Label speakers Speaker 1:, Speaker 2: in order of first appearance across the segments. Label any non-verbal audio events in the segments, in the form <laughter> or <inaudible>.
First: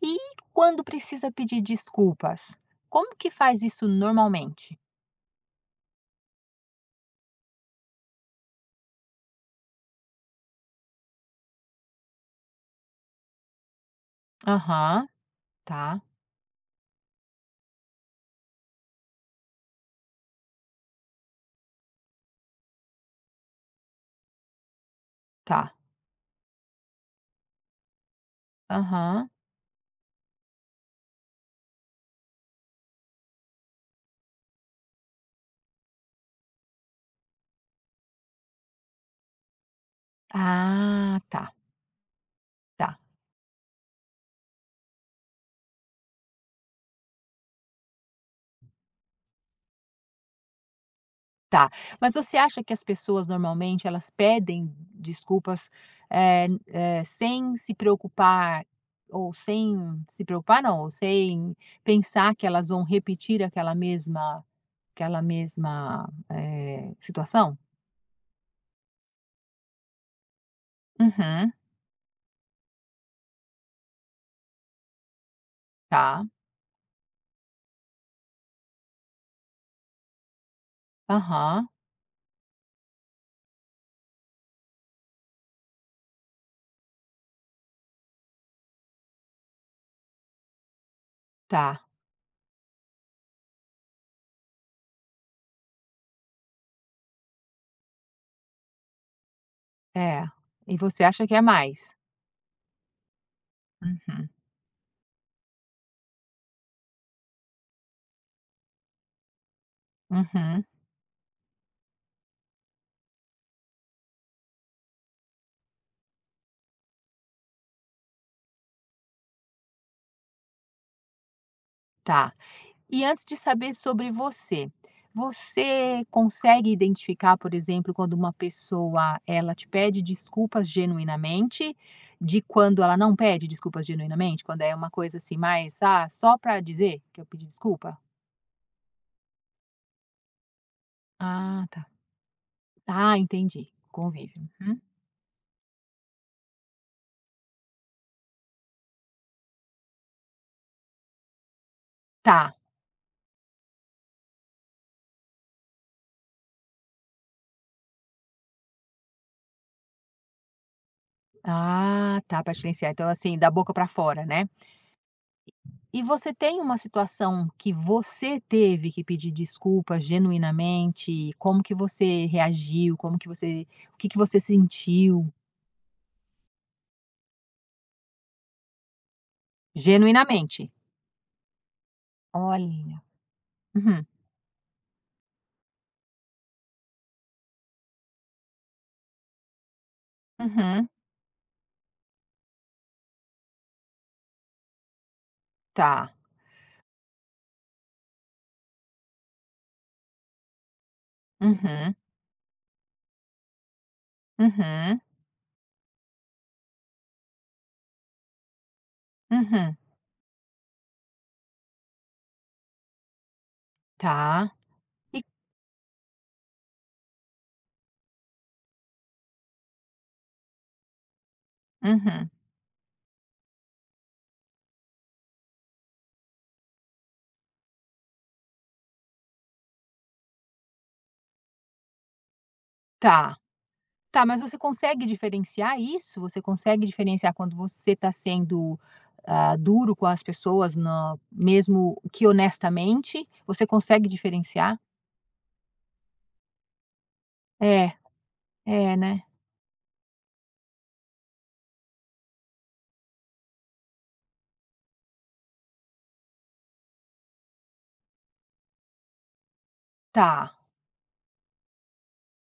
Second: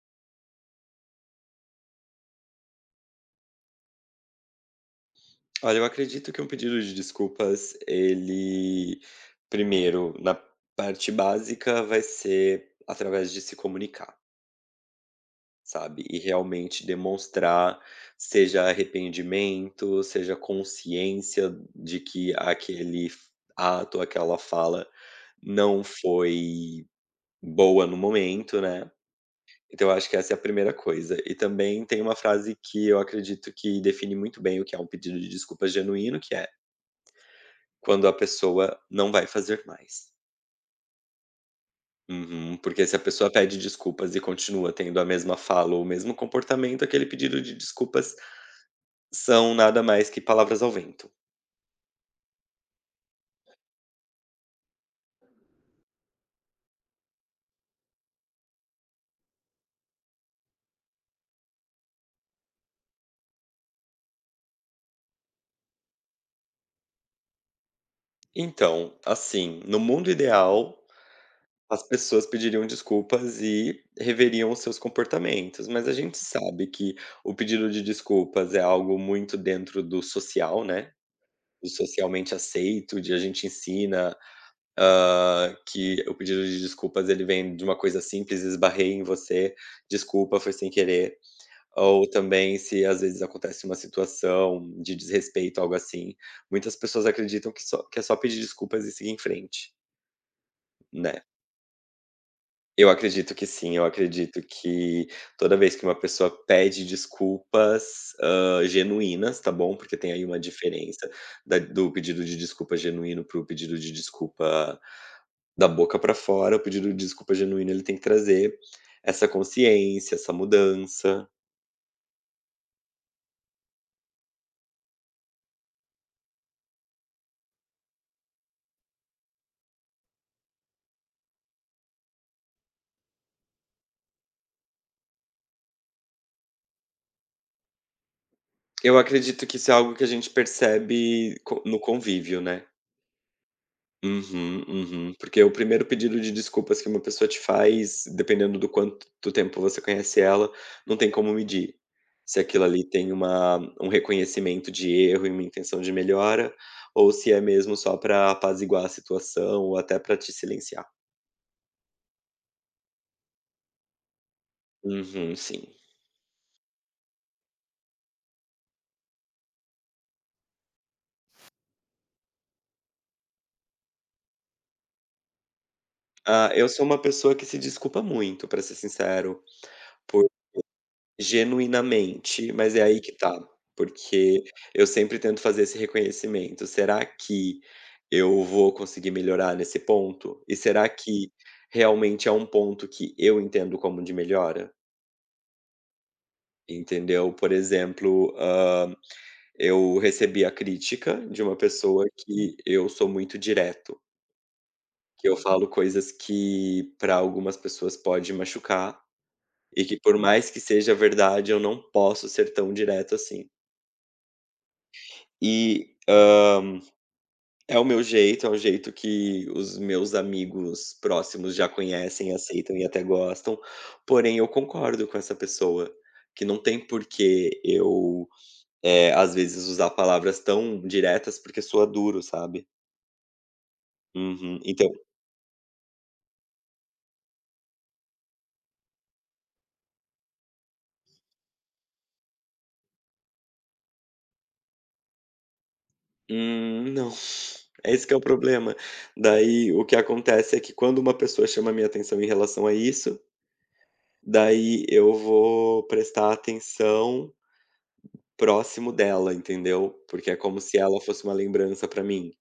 Speaker 1: E quando precisa pedir desculpas? Como que faz isso normalmente?
Speaker 2: Olha, eu acredito que um pedido de desculpas, ele, primeiro, na parte básica, vai ser através de se comunicar,
Speaker 1: Aham, tá,
Speaker 2: sabe? E realmente demonstrar, seja arrependimento, seja consciência de que aquele ato, aquela fala
Speaker 1: tá.
Speaker 2: não foi boa no momento, né?
Speaker 1: Aham.
Speaker 2: Então, eu acho que essa é a primeira coisa. E também tem uma frase que eu acredito que define muito bem o que é um pedido de desculpas genuíno, que é quando a pessoa não vai fazer mais.
Speaker 1: Ah, tá,
Speaker 2: Uhum, porque se
Speaker 1: tá,
Speaker 2: a pessoa pede desculpas e continua tendo a mesma fala ou o mesmo comportamento, aquele pedido de desculpas são nada mais que palavras ao vento.
Speaker 1: tá. Mas você acha que as pessoas normalmente elas pedem desculpas, sem se preocupar ou sem se preocupar não, ou sem pensar que elas vão repetir aquela mesma situação?
Speaker 2: Então, assim, no mundo ideal,
Speaker 1: Uhum,
Speaker 2: as pessoas pediriam desculpas e reveriam os seus comportamentos, mas a gente
Speaker 1: tá.
Speaker 2: sabe que o pedido de desculpas é algo muito dentro do social, né,
Speaker 1: Aham,
Speaker 2: do socialmente aceito, de a gente ensina que o pedido de desculpas ele vem de uma coisa simples: "Esbarrei em você, desculpa, foi sem querer".
Speaker 1: tá.
Speaker 2: Ou também se às vezes acontece uma situação de desrespeito, algo assim, muitas pessoas acreditam que só que é só pedir desculpas e seguir em frente,
Speaker 1: É, e você
Speaker 2: né.
Speaker 1: acha que é mais.
Speaker 2: Eu acredito que sim, eu
Speaker 1: Uhum,
Speaker 2: acredito que toda vez que uma pessoa pede desculpas, genuínas, tá bom, porque tem aí uma
Speaker 1: uhum,
Speaker 2: diferença da do pedido de desculpa genuíno para o pedido de desculpa da boca para fora, o pedido de desculpa genuíno, ele tem que trazer essa consciência, essa mudança.
Speaker 1: tá. E antes de saber sobre você, você consegue identificar, por exemplo, quando uma pessoa, ela te pede desculpas genuinamente, de quando ela não pede desculpas genuinamente? Quando é uma coisa assim mais: "Ah, só pra dizer que eu pedi desculpa"?
Speaker 2: Eu acredito que isso é algo que a gente percebe co
Speaker 1: Ah,
Speaker 2: no
Speaker 1: tá.
Speaker 2: convívio, né.
Speaker 1: Ah, entendi, convívio.
Speaker 2: Uhum,
Speaker 1: Uhum.
Speaker 2: uhum. Porque o primeiro pedido de desculpas que uma pessoa te faz, dependendo do quanto do tempo você conhece ela, não tem como medir. Se
Speaker 1: Tá.
Speaker 2: aquilo ali tem uma um reconhecimento de erro e uma intenção de melhora, ou se é mesmo só para apaziguar a situação ou até para te silenciar.
Speaker 1: Ah, tá, pra silenciar. Então, assim, da boca pra fora, né?
Speaker 2: Uhum, sim.
Speaker 1: E você tem uma situação que você teve que pedir desculpas genuinamente? Como que você reagiu? Como que você o que que você sentiu
Speaker 2: Ah, eu sou uma pessoa que se desculpa muito, pra ser sincero, por
Speaker 1: genuinamente?
Speaker 2: genuinamente, mas é aí
Speaker 1: Olha.
Speaker 2: que tá,
Speaker 1: Uhum.
Speaker 2: porque eu sempre tento fazer esse reconhecimento. Será que eu vou conseguir melhorar nesse ponto? E
Speaker 1: Uhum.
Speaker 2: será que realmente é um ponto que eu entendo como de melhora?
Speaker 1: Tá.
Speaker 2: Entendeu? Por exemplo, eu recebi a crítica de uma
Speaker 1: Uhum.
Speaker 2: pessoa que eu sou muito direto,
Speaker 1: Uhum.
Speaker 2: que eu falo coisas que para algumas pessoas pode machucar.
Speaker 1: Uhum.
Speaker 2: E que por mais que seja verdade, eu não posso ser tão direto assim.
Speaker 1: Tá. E,
Speaker 2: E é o meu jeito, é o jeito que os meus amigos próximos já
Speaker 1: uhum.
Speaker 2: conhecem, aceitam e até gostam, porém eu concordo com essa pessoa, que não tem porquê eu, às vezes usar palavras tão diretas, porque soa duro, sabe.
Speaker 1: Tá. Tá, mas você
Speaker 2: Uhum. Então
Speaker 1: consegue diferenciar isso? Você consegue diferenciar quando você está sendo duro com as pessoas na mesmo que honestamente? Você consegue diferenciar?
Speaker 2: não. <laughs> É
Speaker 1: É.
Speaker 2: esse que é o problema.
Speaker 1: É, né.
Speaker 2: Daí o que acontece é que quando uma pessoa chama a minha atenção em relação a isso, daí eu vou prestar atenção próximo dela, entendeu? Porque é
Speaker 1: Tá,
Speaker 2: como se ela fosse uma lembrança pra mim.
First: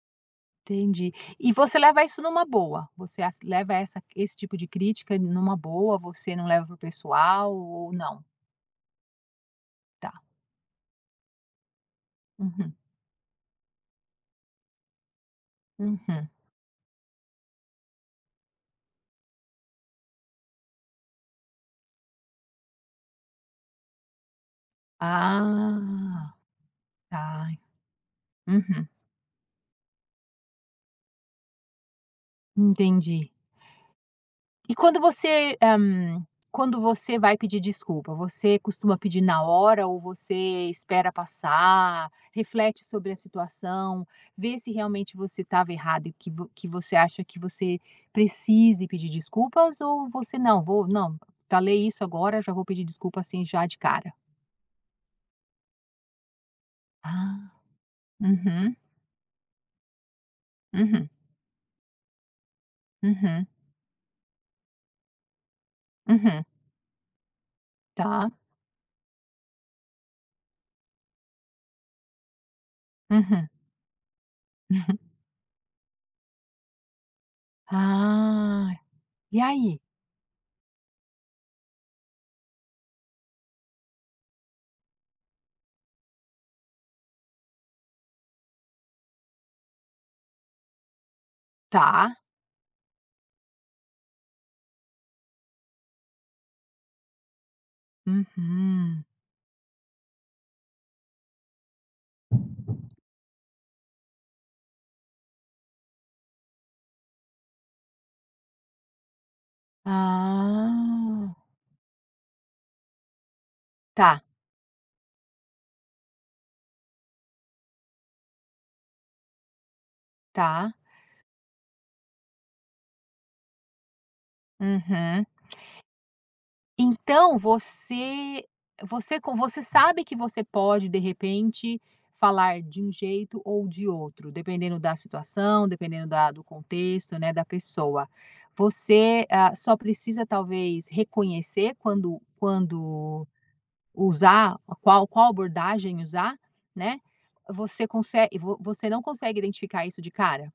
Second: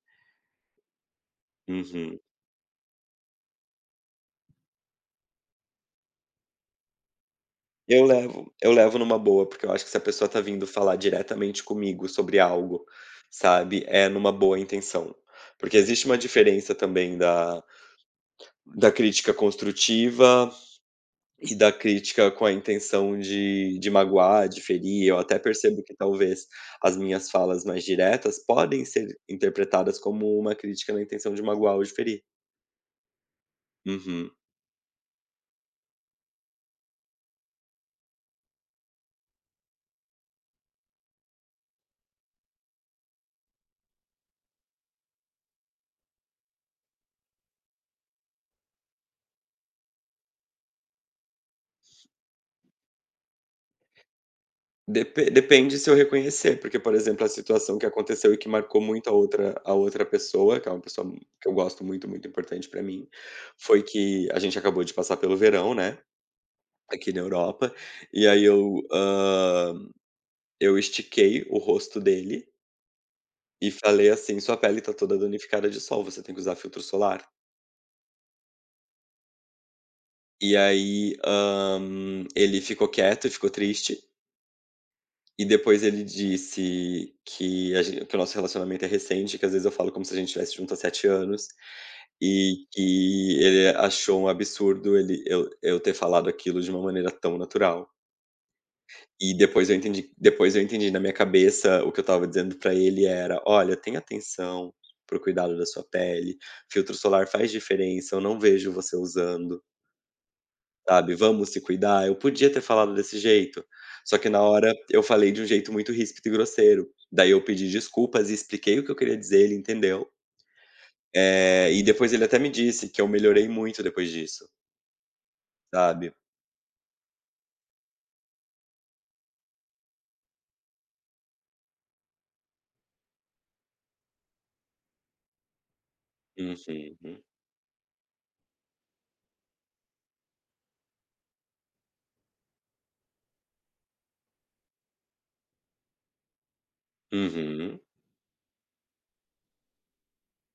Speaker 1: entendi. E você leva
Speaker 2: Uhum.
Speaker 1: isso numa boa? Você as leva essa esse tipo de crítica numa boa, você não leva pro pessoal ou
Speaker 2: Eu
Speaker 1: não?
Speaker 2: levo eu levo numa boa, porque eu acho que se a
Speaker 1: Tá.
Speaker 2: pessoa tá vindo falar diretamente comigo sobre
Speaker 1: Uhum,
Speaker 2: algo, sabe, é numa boa intenção. Porque existe uma
Speaker 1: uhum.
Speaker 2: diferença também da crítica construtiva e da crítica com a intenção de magoar, de ferir. Eu até percebo que
Speaker 1: Ah,
Speaker 2: talvez as minhas
Speaker 1: tá.
Speaker 2: falas mais diretas podem
Speaker 1: Uhum,
Speaker 2: ser interpretadas como uma crítica na intenção de magoar ou de ferir.
Speaker 1: entendi.
Speaker 2: Uhum.
Speaker 1: E quando você vai pedir desculpa, você costuma pedir na hora ou você espera passar, reflete sobre a situação, vê se realmente você estava errado e que você acha que você precise pedir desculpas ou você: "Não, vou não, falei isso agora, já vou pedir desculpa, assim, já de cara"?
Speaker 2: Depende se eu reconhecer, porque, por exemplo, a
Speaker 1: Ah,
Speaker 2: situação que aconteceu e que
Speaker 1: uhum,
Speaker 2: marcou muito a outra pessoa, que é uma
Speaker 1: uhum,
Speaker 2: pessoa que eu gosto muito, muito importante pra mim,
Speaker 1: uhum,
Speaker 2: foi que a gente acabou de passar pelo verão, né,
Speaker 1: uhum,
Speaker 2: aqui na Europa, e
Speaker 1: tá,
Speaker 2: aí eu, eu estiquei o rosto dele
Speaker 1: uhum, uhum.
Speaker 2: e falei assim: "Sua pele tá toda
Speaker 1: <laughs>
Speaker 2: danificada de sol, você tem que usar filtro solar".
Speaker 1: Ah, e aí?
Speaker 2: E aí, ele ficou quieto e ficou triste, e depois ele disse que a gen que o nosso relacionamento é recente, que às vezes eu falo como se a gente tivesse junto há 7 anos,
Speaker 1: Tá,
Speaker 2: e que ele achou um absurdo ele eu ter falado aquilo de uma maneira tão natural.
Speaker 1: uhum.
Speaker 2: E depois eu entendi, na minha cabeça, o que eu estava dizendo para ele era: "Olha, tenha atenção pro cuidado da sua pele, filtro solar faz diferença, eu não vejo você usando, sabe,
Speaker 1: Ah,
Speaker 2: vamos se cuidar". Eu podia ter falado desse jeito, só
Speaker 1: tá,
Speaker 2: que na hora eu falei de um jeito muito ríspido e grosseiro. Daí eu pedi desculpas e expliquei o que eu queria dizer, ele entendeu.
Speaker 1: tá.
Speaker 2: E depois ele até me disse que eu melhorei muito depois disso,
Speaker 1: Uhum.
Speaker 2: sabe.
Speaker 1: Então você sabe que você pode, de repente, falar de um jeito ou de outro, dependendo da situação, dependendo da do contexto,
Speaker 2: Uhum,
Speaker 1: né, da pessoa. Você só precisa talvez reconhecer quando usar, qual abordagem usar, né.
Speaker 2: uhum.
Speaker 1: Você consegue? Vo você não consegue identificar isso de cara?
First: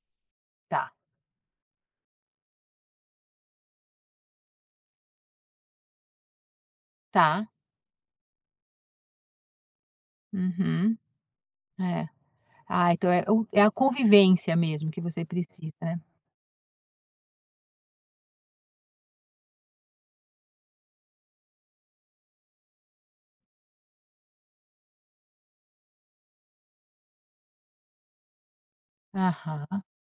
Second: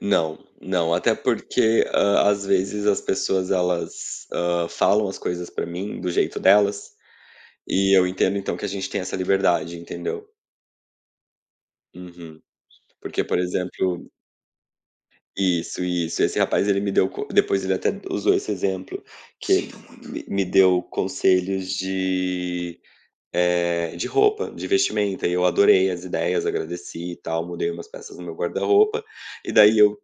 Speaker 2: Não,
Speaker 1: Tá,
Speaker 2: não, até porque, às vezes as pessoas elas, falam as coisas pra mim do jeito delas,
Speaker 1: tá.
Speaker 2: e eu entendo então que a gente tem essa liberdade, entendeu.
Speaker 1: Uhum. É.
Speaker 2: Uhum.
Speaker 1: Ah, então é
Speaker 2: Porque, por
Speaker 1: o é a
Speaker 2: exemplo,
Speaker 1: convivência mesmo que você precisa,
Speaker 2: isso,
Speaker 1: né.
Speaker 2: isso, esse rapaz ele me deu co depois ele até usou esse exemplo, que ele me deu conselhos de, de roupa, de vestimenta, e eu adorei as ideias, agradeci e tal, mudei umas peças no meu guarda-roupa, e daí
Speaker 1: Aham,
Speaker 2: eu,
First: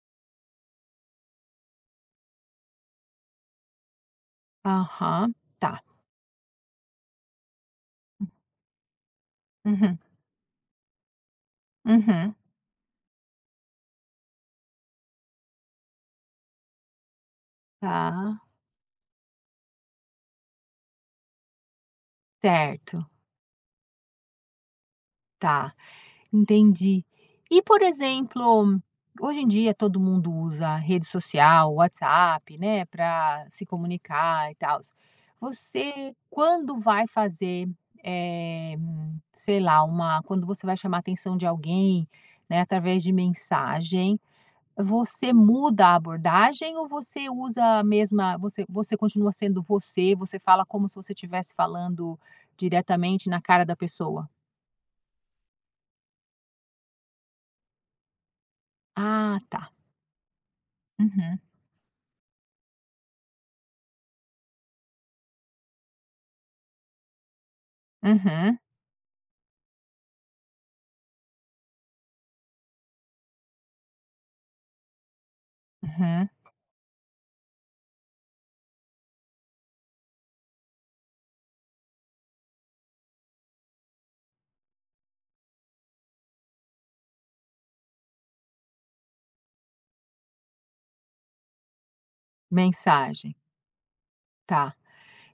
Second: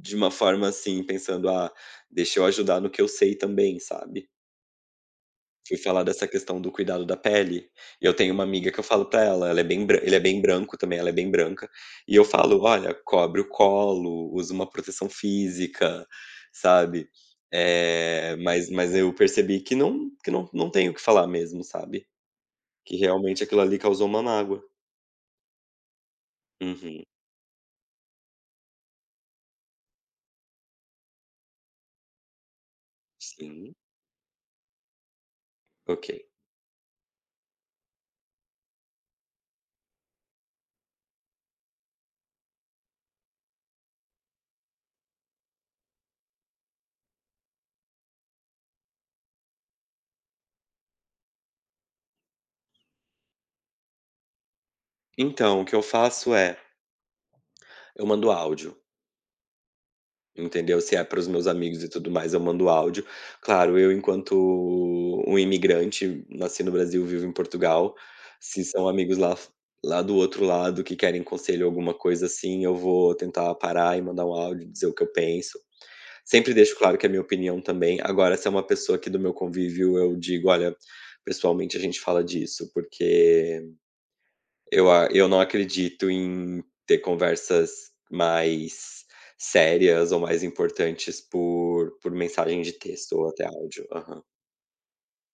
Speaker 2: de uma forma assim, pensando: "Ah, deixa eu ajudar no que eu sei também", sabe.
Speaker 1: aham.
Speaker 2: Fui
Speaker 1: Tá.
Speaker 2: falar dessa questão do cuidado da pele, e eu tenho uma amiga que eu falo pra ela, ela é bem
Speaker 1: Uhum,
Speaker 2: bran ele é bem branco também, ela é bem branca, e eu
Speaker 1: uhum.
Speaker 2: falo: "Olha, cobre o colo, usa uma proteção física", sabe.
Speaker 1: Tá,
Speaker 2: Mas eu percebi que não não tenho o que falar mesmo, sabe. Que
Speaker 1: certo.
Speaker 2: realmente aquilo ali causou uma mágoa.
Speaker 1: Tá,
Speaker 2: Uhum.
Speaker 1: entendi. E, por exemplo, hoje em dia todo mundo usa rede social, WhatsApp, né, para se
Speaker 2: Sim,
Speaker 1: comunicar e tal.
Speaker 2: ok.
Speaker 1: Você quando vai fazer, eh, sei lá, uma quando você vai chamar a atenção de alguém, né, através de mensagem, você muda a abordagem ou você usa a mesma, você continua sendo você, você fala como se você tivesse falando diretamente na cara da pessoa?
Speaker 2: Então, o que eu faço é, eu mando áudio.
Speaker 1: Ah, tá.
Speaker 2: Entendeu? Se é para os
Speaker 1: Uhum,
Speaker 2: meus amigos e tudo mais, eu mando áudio. Claro, eu enquanto um imigrante, nasci no Brasil, vivo em Portugal,
Speaker 1: uhum,
Speaker 2: se são amigos lá do outro lado que querem conselho, alguma coisa assim, eu vou tentar parar e mandar um áudio, dizer o que eu penso.
Speaker 1: uhum.
Speaker 2: Sempre deixo claro que é a minha opinião também. Agora, se é uma pessoa aqui do meu convívio, eu digo: "Olha, pessoalmente a gente fala disso, porque". Eu não acredito em ter conversas mais sérias ou mais importantes por mensagem de texto ou
Speaker 1: Mensagem,
Speaker 2: até áudio. Aham.
Speaker 1: tá.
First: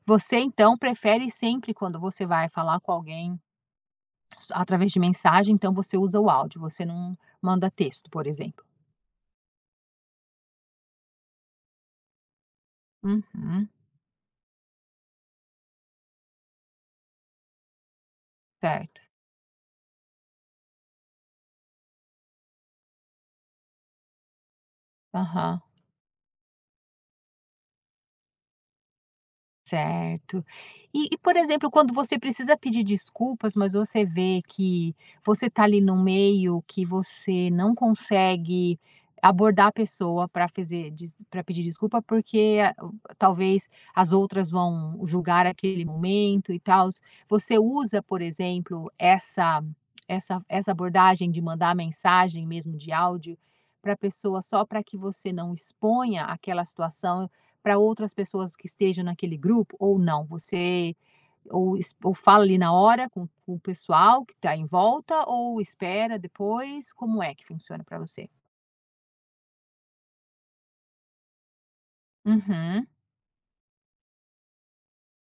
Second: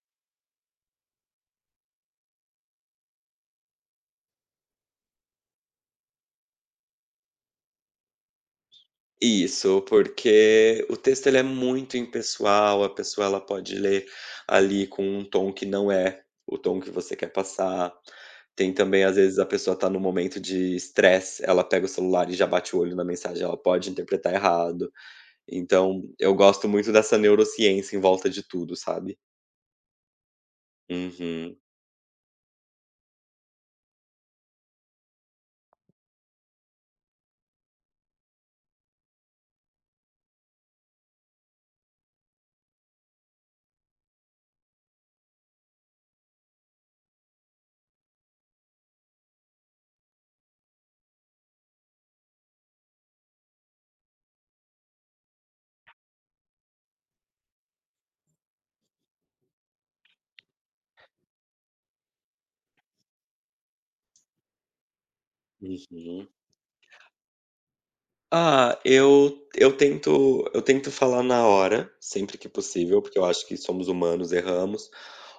Speaker 1: Você então prefere sempre quando você vai falar com alguém através de mensagem, então você usa o áudio, você não manda texto, por exemplo.
Speaker 2: Isso, porque o texto ele é muito impessoal, a pessoa ela
Speaker 1: Uhum,
Speaker 2: pode ler ali com um tom que não é o tom que você quer passar. Tem
Speaker 1: certo.
Speaker 2: também, às vezes, a pessoa tá num momento de estresse, ela pega o celular e já bate o olho na mensagem, ela pode interpretar errado.
Speaker 1: Aham.
Speaker 2: Então eu gosto muito dessa neurociência em volta de tudo, sabe?
Speaker 1: Certo. E, por
Speaker 2: Uhum,
Speaker 1: exemplo, quando você precisa pedir desculpas, mas você vê que você está ali no meio, que você não consegue abordar a pessoa para pedir desculpa, porque talvez as outras vão julgar aquele momento e tal. Você usa, por exemplo, essa abordagem de mandar mensagem mesmo de áudio para a pessoa só para que você não exponha aquela situação para outras pessoas que estejam naquele grupo ou não? Você ou fala ali na hora com o pessoal que está em volta ou espera
Speaker 2: uhum.
Speaker 1: depois? Como é que funciona para você?
Speaker 2: Ah, eu tento falar na hora, sempre que
Speaker 1: Uhum,
Speaker 2: possível, porque eu acho que somos humanos, erramos,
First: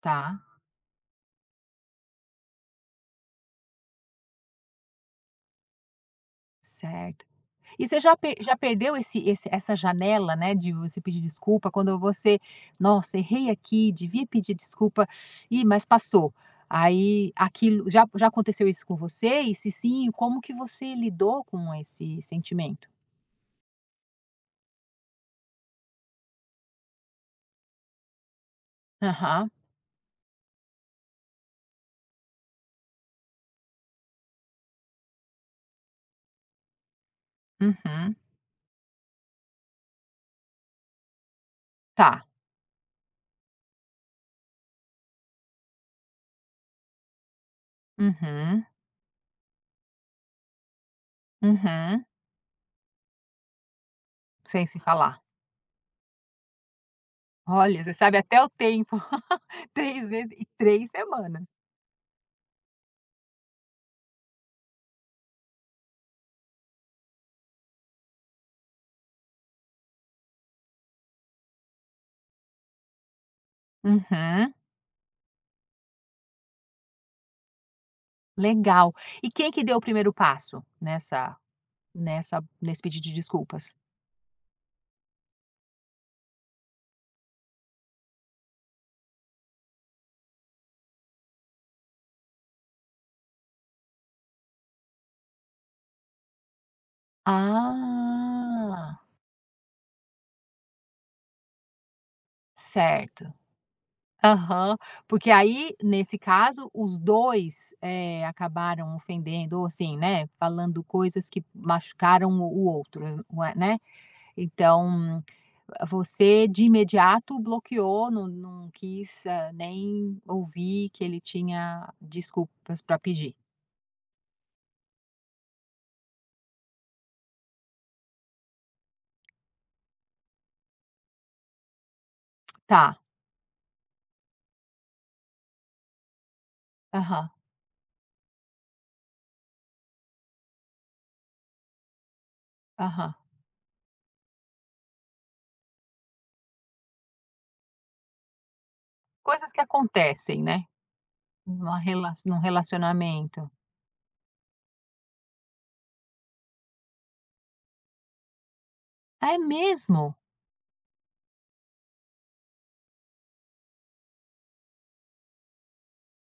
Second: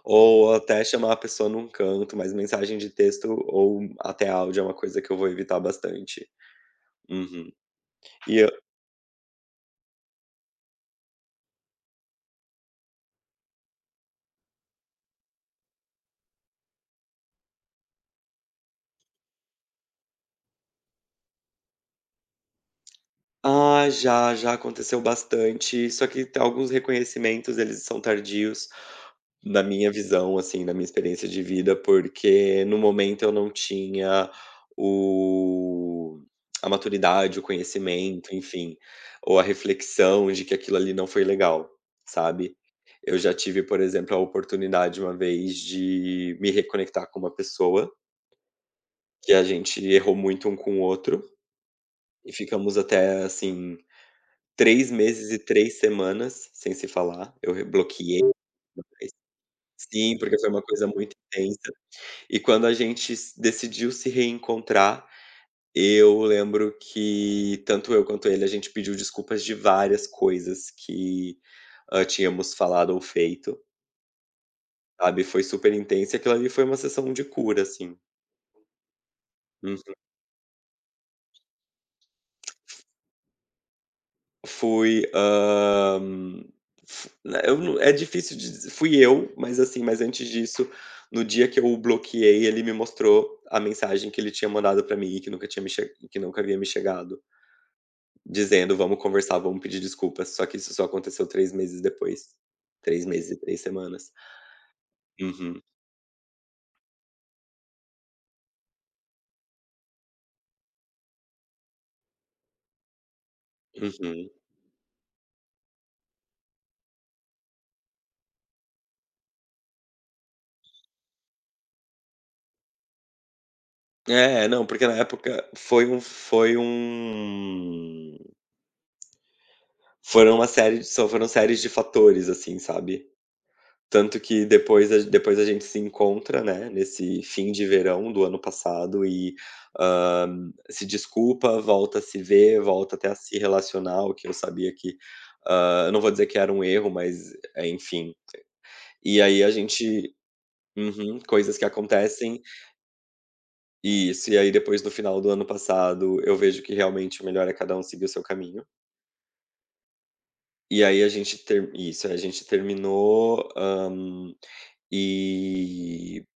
Speaker 1: tá,
Speaker 2: ou até chamar a pessoa num canto, mas mensagem de texto ou até áudio é uma coisa que eu vou evitar bastante.
Speaker 1: certo.
Speaker 2: Uhum.
Speaker 1: E você já per
Speaker 2: E eu
Speaker 1: já perdeu esse esse essa janela, né, de você pedir desculpa quando você: "Nossa, errei aqui, devia pedir desculpa, e mas passou". Aí aquilo já aconteceu isso com você? E se sim, como que você lidou com esse sentimento?
Speaker 2: já, já aconteceu bastante, só que tem alguns reconhecimentos, eles são tardios.
Speaker 1: Aham,
Speaker 2: Na minha visão, assim, na minha experiência de vida, porque no momento eu não tinha o a maturidade, o
Speaker 1: uhum.
Speaker 2: conhecimento, enfim, ou a reflexão de que aquilo ali não foi legal,
Speaker 1: Tá.
Speaker 2: sabe. Eu já tive, por exemplo, a oportunidade uma vez de me reconectar com uma pessoa,
Speaker 1: Uhum,
Speaker 2: que a gente errou muito um com o outro,
Speaker 1: uhum.
Speaker 2: e ficamos até, assim,
Speaker 1: Sem se
Speaker 2: 3
Speaker 1: falar.
Speaker 2: meses e 3 semanas sem se falar, eu re
Speaker 1: Olha, você sabe
Speaker 2: bloqueei,
Speaker 1: até o tempo. <laughs> três
Speaker 2: sim,
Speaker 1: meses
Speaker 2: porque
Speaker 1: e
Speaker 2: foi uma coisa
Speaker 1: 3
Speaker 2: muito
Speaker 1: semanas.
Speaker 2: intensa. E quando a gente s decidiu se reencontrar, eu lembro que tanto eu quanto ele, a gente pediu desculpas de várias coisas que, tínhamos falado ou feito,
Speaker 1: Uhum,
Speaker 2: sabe, foi super intenso e aquilo ali foi uma sessão de cura, assim.
Speaker 1: legal. E quem que deu o
Speaker 2: Uhum.
Speaker 1: primeiro passo nessa nessa nesse pedido de desculpas?
Speaker 2: Fui, hã, fu né, eu não é difícil de dizer fui eu, mas assim, mas antes disso, no dia que eu o bloqueei, ele me mostrou a mensagem que ele tinha mandado pra mim e que nunca tinha me che que nunca havia me chegado. Dizendo:
Speaker 1: Ah,
Speaker 2: "Vamos conversar, vamos pedir desculpas", só que isso só aconteceu 3 meses depois. três
Speaker 1: certo.
Speaker 2: meses e três semanas.
Speaker 1: Aham. Porque
Speaker 2: Uhum,
Speaker 1: aí, nesse caso, os 2 acabaram ofendendo ou assim, né, falando coisas que machucaram o outro, não é né.
Speaker 2: uhum.
Speaker 1: Então você de imediato bloqueou, não quis, nem ouvir que ele tinha desculpas para pedir.
Speaker 2: É, não, porque na época foi um foram uma série só foram séries de fatores, assim,
Speaker 1: Tá.
Speaker 2: sabe. Tanto que depois a gente se encontra, né, nesse
Speaker 1: Aham,
Speaker 2: fim de verão do ano passado e, se desculpa, volta a se ver, volta até
Speaker 1: aham.
Speaker 2: a se relacionar, o que eu sabia que, eu não vou dizer que era um erro, mas, é, enfim. E aí a
Speaker 1: Coisas que
Speaker 2: gente.
Speaker 1: acontecem, né,
Speaker 2: Uhum, coisas que
Speaker 1: num
Speaker 2: acontecem.
Speaker 1: relacionamento.
Speaker 2: E isso, e aí depois no final do ano passado, eu vejo que realmente o melhor é cada um seguir o seu caminho.
Speaker 1: É mesmo?
Speaker 2: E aí a gente ter isso, a gente terminou, e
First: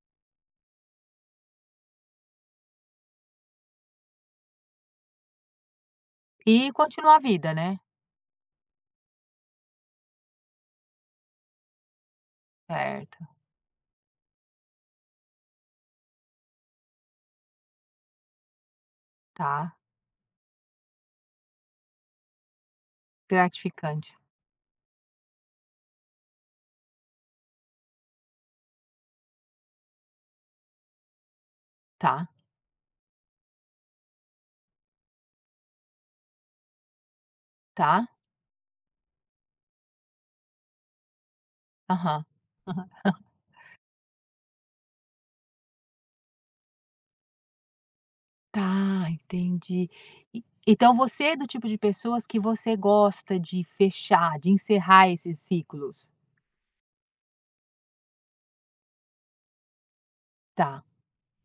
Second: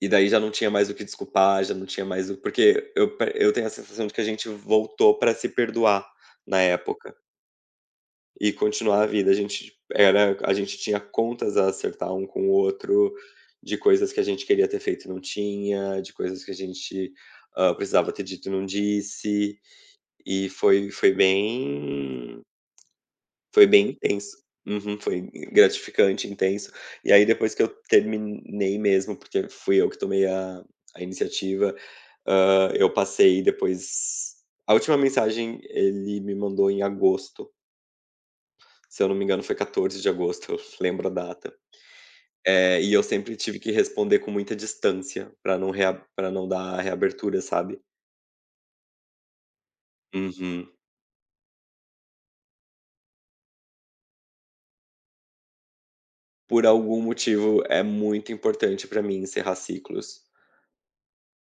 Speaker 2: e daí já não tinha mais o que desculpar, já não tinha mais o porque eu pe eu tenho a sensação de que a gente voltou para se perdoar na
Speaker 1: E
Speaker 2: época.
Speaker 1: continua a vida, né?
Speaker 2: E continuar a vida. A gente tinha contas a acertar um com o outro,
Speaker 1: Certo,
Speaker 2: de coisas que a gente queria ter feito e não tinha, de coisas que a gente, precisava ter dito e não disse,
Speaker 1: tá.
Speaker 2: e foi foi bem
Speaker 1: Gratificante.
Speaker 2: intenso. Uhum, foi gratificante, intenso. E aí depois que eu terminei mesmo, porque fui eu que tomei a iniciativa,
Speaker 1: Tá,
Speaker 2: eu passei depois. A última mensagem ele me mandou em agosto.
Speaker 1: tá.
Speaker 2: Se eu não me engano, foi 14 de agosto, eu lembro a data.
Speaker 1: Aham.
Speaker 2: E eu sempre tive que responder com muita distância para não rea pra não dar reabertura, sabe.
Speaker 1: Tá, entendi. E
Speaker 2: Uhum.
Speaker 1: então você é do tipo de pessoas que você gosta de fechar, de encerrar esses ciclos?
Speaker 2: Por algum motivo, é muito importante para mim encerrar ciclos.
Speaker 1: Tá.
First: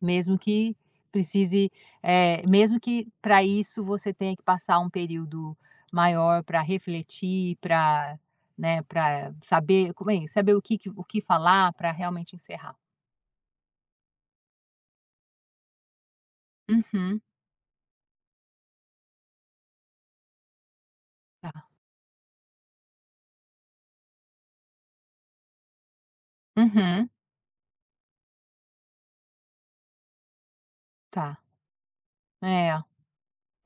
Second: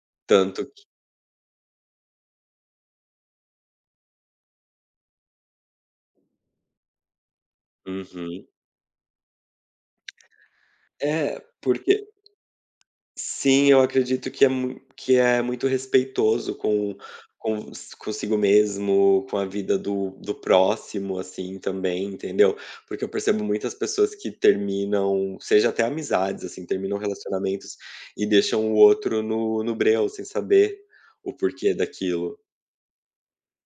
Speaker 1: Mesmo
Speaker 2: Tanto
Speaker 1: que
Speaker 2: que
Speaker 1: precise, mesmo que para isso você tenha que passar um período maior para refletir, para,
Speaker 2: uhum.
Speaker 1: né, para saber como é, saber o que
Speaker 2: É,
Speaker 1: falar para
Speaker 2: porque
Speaker 1: realmente encerrar.
Speaker 2: sim, eu acredito que é mui que é muito respeitoso
Speaker 1: Uhum.
Speaker 2: com s consigo mesmo, com a vida do próximo,
Speaker 1: Tá.
Speaker 2: assim, também, entendeu. Porque eu percebo muitas pessoas que terminam, seja até amizades, assim, terminam
Speaker 1: Uhum.
Speaker 2: relacionamentos e deixam o outro no breu, sem saber o
Speaker 1: Tá.
Speaker 2: porquê daquilo,
Speaker 1: É,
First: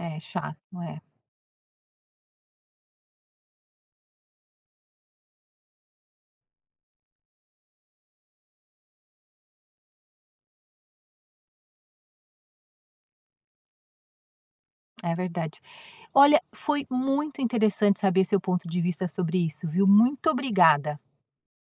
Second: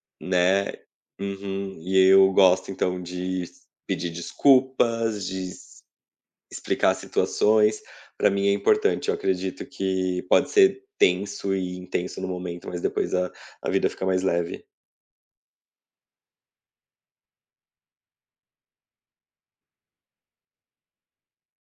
Speaker 1: é
Speaker 2: né.
Speaker 1: chato, é,
Speaker 2: Uhum. E eu gosto, então, de pedir desculpas, de explicar situações, para mim é importante. Eu acredito que pode ser tenso e intenso no momento, mas depois a vida fica mais leve.
Speaker 1: é verdade. Olha, foi muito interessante saber seu ponto de vista sobre isso, viu. Muito obrigada.